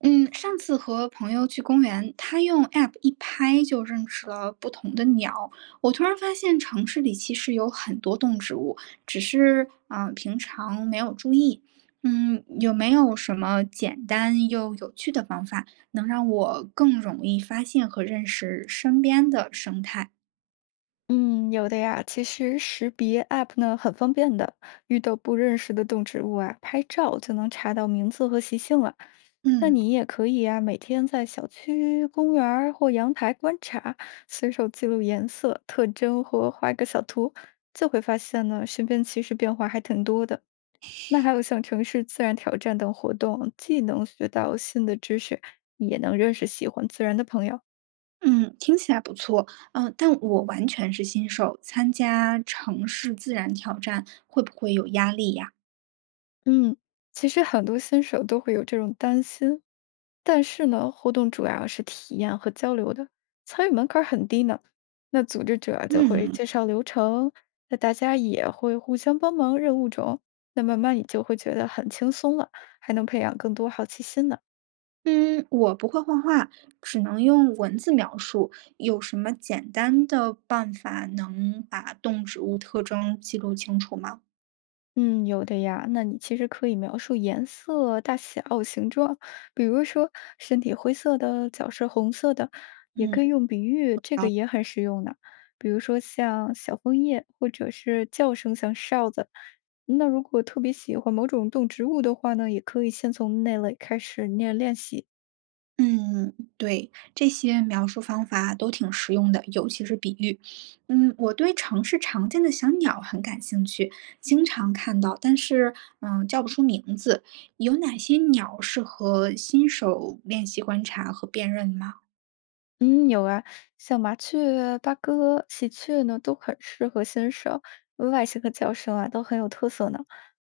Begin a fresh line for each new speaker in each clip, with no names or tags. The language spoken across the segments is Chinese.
嗯，上次和朋友去公园，他用 App 一拍就认识了不同的鸟。我突然发现城市里其实有很多动植物，只是平常没有注意。有没有什么简单又有趣的方法，能让我更容易发现和认识身边的生态？
嗯，有的呀。其实识别 App 呢很方便的，遇到不认识的动植物啊，拍照就能查到名字和习性了。那
嗯
你也可以呀，每天在小区、公园儿或阳台观察，随手记录颜色、特征或画个小图，就会发现呢，身边其实变化还挺多的。那还有像城市自然挑战等活动，既能学到新的知识，也能认识喜欢自然的朋友。
嗯，听起来不错。但我完全是新手，参加城市自然挑战会不会有压力呀？
嗯，其实很多新手都会有这种担心，但是呢，互动主要是体验和交流的，参与门槛儿很低呢。那组织者就会
嗯。
介绍流程，那大家也会互相帮忙任务中，那慢慢你就会觉得很轻松了，还能培养更多好奇心呢。
嗯，我不会画画，只能用文字描述。有什么简单的办法能把动植物特征记录清楚吗？
嗯，有的呀。那你其实可以描述颜色、大小、形状，比如说身体灰色的，脚是红色的，也可以用比喻，这个
啊。
也很实用呢。比如说像小枫叶，或者是叫声像哨子。那如果特别喜欢某种动植物的话呢，也可以先从那类开始练练习。
嗯，对，这些描述方法都挺实用的，尤其是比喻。我对城市常见的小鸟很感兴趣，经常看到，但是叫不出名字。有哪些鸟适合新手练习观察和辨认吗？
嗯，有啊，像麻雀、八哥、喜鹊呢，都很适合新手，外形和叫声啊都很有特色呢。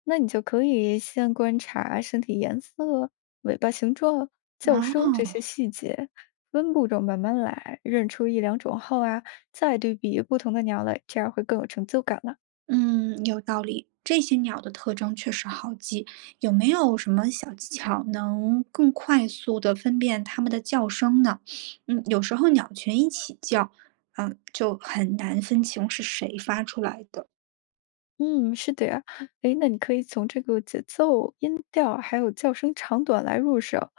那你就可以先观察身体颜色、尾巴形状、叫声这
哦。
些细节，分步骤慢慢来，认出一两种后啊，再对比不同的鸟类，这样会更有成就感了。
嗯，有道理。这些鸟的特征确实好记，有没有什么小技巧能更快速的分辨它们的叫声呢？有时候鸟群一起叫，就很难分清是谁发出来的。
嗯，是的呀。诶，那你可以从这个节奏、音调，还有叫声长短来入手。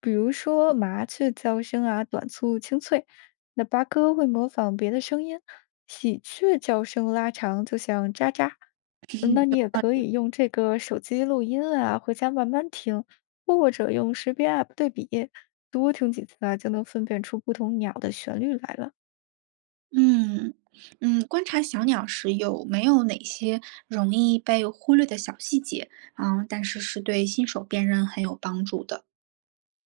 比如说麻雀叫声啊，短促清脆；那八哥会模仿别的声音，喜鹊叫声拉长，就像喳喳。嗯那你也可以用这个手机录音啊，回家慢慢听，或者用识别 App 对比，多听几次啊，就能分辨出不同鸟的旋律来了。
嗯嗯，观察小鸟时有没有哪些容易被忽略的小细节？但是是对新手辨认很有帮助的。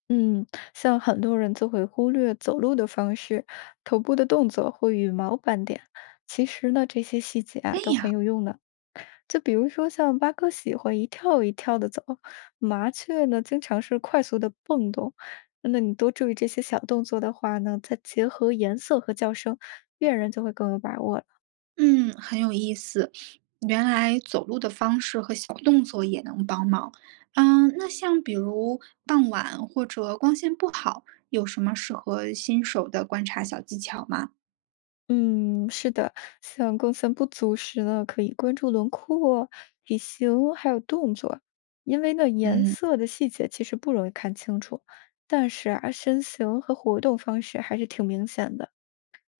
嗯，像很多人就会忽略走路的方式、头部的动作或羽毛斑点。其实呢，这些细节啊都很有用的。就比如说，像八哥喜欢一跳一跳的走，麻雀呢经常是快速的蹦动。那你多注意这些小动作的话呢，再结合颜色和叫声，辨认就会更有把握了。
嗯，很有意思。原来走路的方式和小动作也能帮忙。那像比如傍晚或者光线不好，有什么适合新手的观察小技巧吗？
嗯，是的，像光线不足时呢，可以关注轮廓、体型还有动作，因为呢颜
嗯。
色的细节其实不容易看清楚，但是啊身形和活动方式还是挺明显的。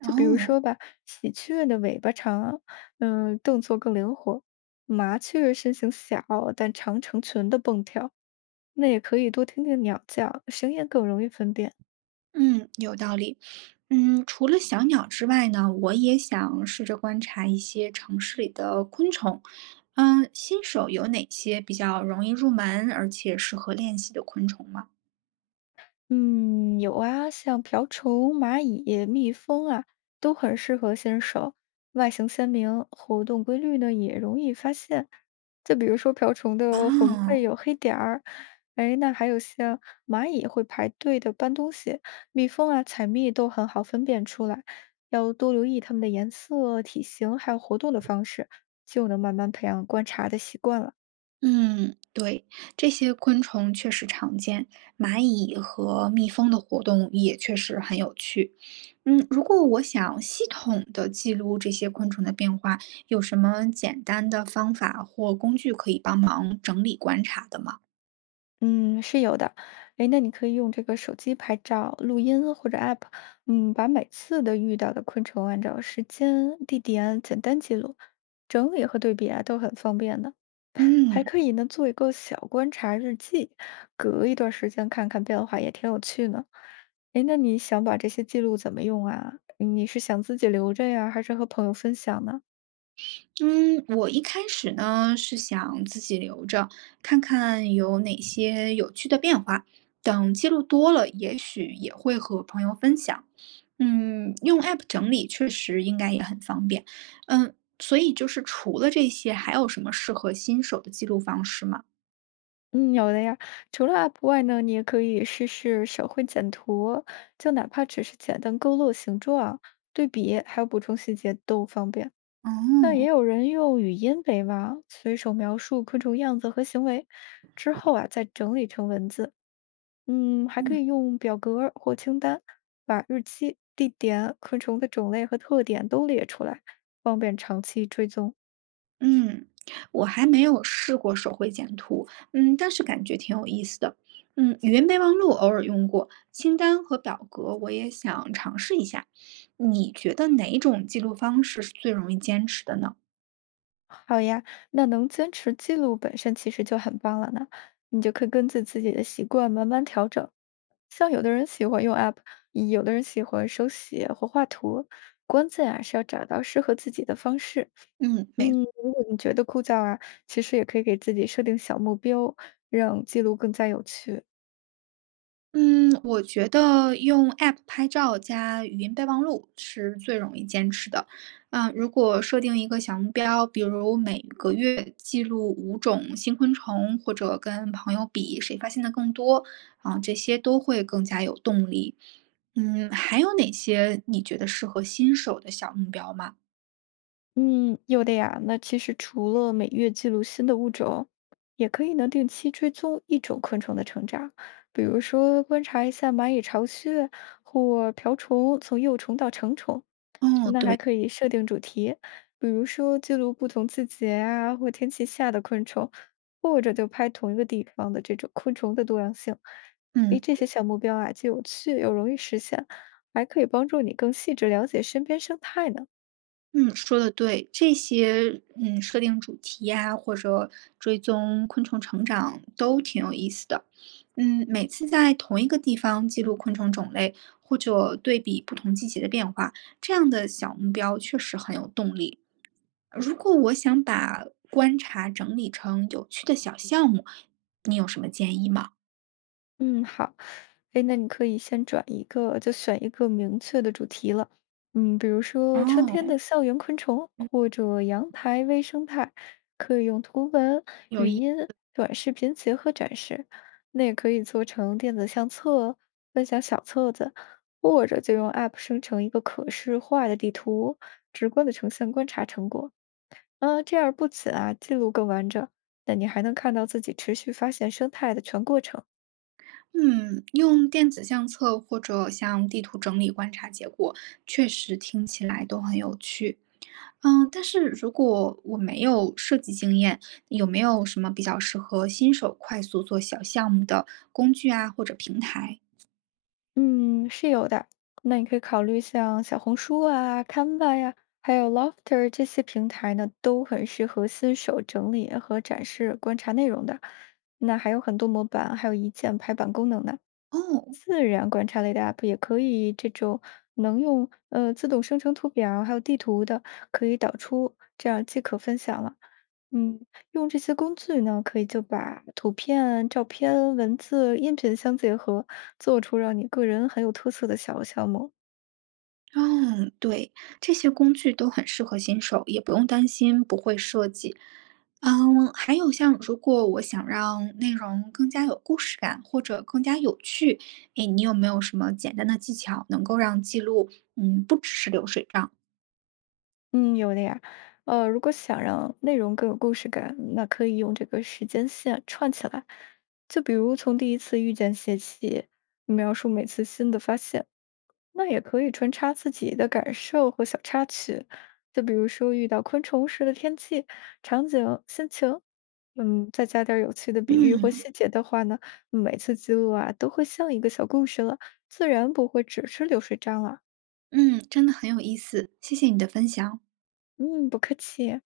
就比如
哦。
说吧，喜鹊的尾巴长，嗯，动作更灵活；麻雀身形小，但长成群的蹦跳。那也可以多听听鸟叫，声音更容易分辨。
嗯，有道理。除了小鸟之外呢，我也想试着观察一些城市里的昆虫。新手有哪些比较容易入门而且适合练习的昆虫吗？
嗯，有啊，像瓢虫、蚂蚁、蜜蜂啊，都很适合新手，外形鲜明，活动规律呢也容易发现。就比如说瓢虫的红背
哦。
有黑点儿，哎，那还有像蚂蚁会排队的搬东西，蜜蜂啊采蜜都很好分辨出来。要多留意它们的颜色、体型，还有活动的方式，就能慢慢培养观察的习惯了。
嗯，对，这些昆虫确实常见，蚂蚁和蜜蜂的活动也确实很有趣。如果我想系统的记录这些昆虫的变化，有什么简单的方法或工具可以帮忙整理观察的吗？
嗯，是有的。诶，那你可以用这个手机拍照、录音或者 App，嗯，把每次的遇到的昆虫按照时间、地点简单记录，整理和对比啊都很方便的。还
嗯。
可以呢，做一个小观察日记，隔一段时间看看变化，也挺有趣呢。诶，那你想把这些记录怎么用啊？你是想自己留着呀，还是和朋友分享呢？
嗯，我一开始呢是想自己留着，看看有哪些有趣的变化，等记录多了，也许也会和朋友分享。用 App 整理确实应该也很方便。所以就是除了这些，还有什么适合新手的记录方式吗？
嗯，有的呀。除了 App 外呢，你也可以试试手绘简图，就哪怕只是简单勾勒形状、对比，还有补充细节都方便。那也
哦。
有人用语音为王，随手描述昆虫样子和行为，之后啊再整理成文字。嗯，还可
嗯
以用表格儿或清单，把日期、地点、昆虫的种类和特点都列出来，方便长期追踪。
嗯，我还没有试过手绘简图，但是感觉挺有意思的。语音备忘录偶尔用过，清单和表格我也想尝试一下。你觉得哪种记录方式是最容易坚持的呢？
好呀，那能坚持记录本身其实就很棒了呢。你就可以根据自己的习惯慢慢调整。像有的人喜欢用 App，有的人喜欢手写或画图，关键啊是要找到适合自己的方式。
嗯，没
嗯，如果你觉得枯燥啊，其实也可以给自己设定小目标，让记录更加有趣。
嗯，我觉得用 App 拍照加语音备忘录是最容易坚持的。如果设定一个小目标，比如每个月记录五种新昆虫，或者跟朋友比谁发现的更多，啊，这些都会更加有动力。还有哪些你觉得适合新手的小目标吗？
嗯，有的呀。那其实除了每月记录新的物种，也可以呢定期追踪一种昆虫的成长，比如说观察一下蚂蚁巢穴或瓢虫从幼虫到成虫。
哦，
那还
对，
可以设定主题，比如说记录不同季节啊或天气下的昆虫，或者就拍同一个地方的这种昆虫的多样性。诶，
嗯。
这些小目标啊，既有趣又容易实现，还可以帮助你更细致了解身边生态呢。
嗯，说的对，这些设定主题呀，或者追踪昆虫成长都挺有意思的。每次在同一个地方记录昆虫种类，或者对比不同季节的变化，这样的小目标确实很有动力。如果我想把观察整理成有趣的小项目，你有什么建议吗？
嗯，好。哎，那你可以先转一个，就选一个明确的主题了。嗯，比如说春天
哦，
的校园昆虫，或者阳台微生态，可以用图文、
有
语
意
音、短视频结合展示。那也可以做成电子相册、分享小册子，或者就用 App 生成一个可视化的地图，直观的呈现观察成果。嗯，这样不仅啊记录更完整，那你还能看到自己持续发现生态的全过程。
嗯，用电子相册或者像地图整理观察结果，确实听起来都很有趣。但是如果我没有设计经验，有没有什么比较适合新手快速做小项目的工具啊，或者平台？
嗯，是有的。那你可以考虑像小红书啊、Canva 呀，还有 Lofter 这些平台呢，都很适合新手整理和展示观察内容的。那还有很多模板，还有一键排版功能呢。
哦。
自然观察类的 app 也可以，这种能用自动生成图表还有地图的，可以导出，这样即可分享了。嗯，用这些工具呢，可以就把图片、照片、文字、音频相结合，做出让你个人很有特色的小项目。
哦，对，这些工具都很适合新手，也不用担心不会设计。还有像如果我想让内容更加有故事感或者更加有趣，哎，你有没有什么简单的技巧能够让记录，不只是流水账？
嗯，有的呀。如果想让内容更有故事感，那可以用这个时间线串起来。就比如从第一次遇见写起，描述每次新的发现。那也可以穿插自己的感受和小插曲，就比如说遇到昆虫时的天气、场景、心情。嗯，再加点儿有趣的比喻或
嗯
细节的话呢，每次记录啊都会像一个小故事了，自然不会只是流水账了。
嗯，真的很有意思，谢谢你的分享。
嗯，不客气。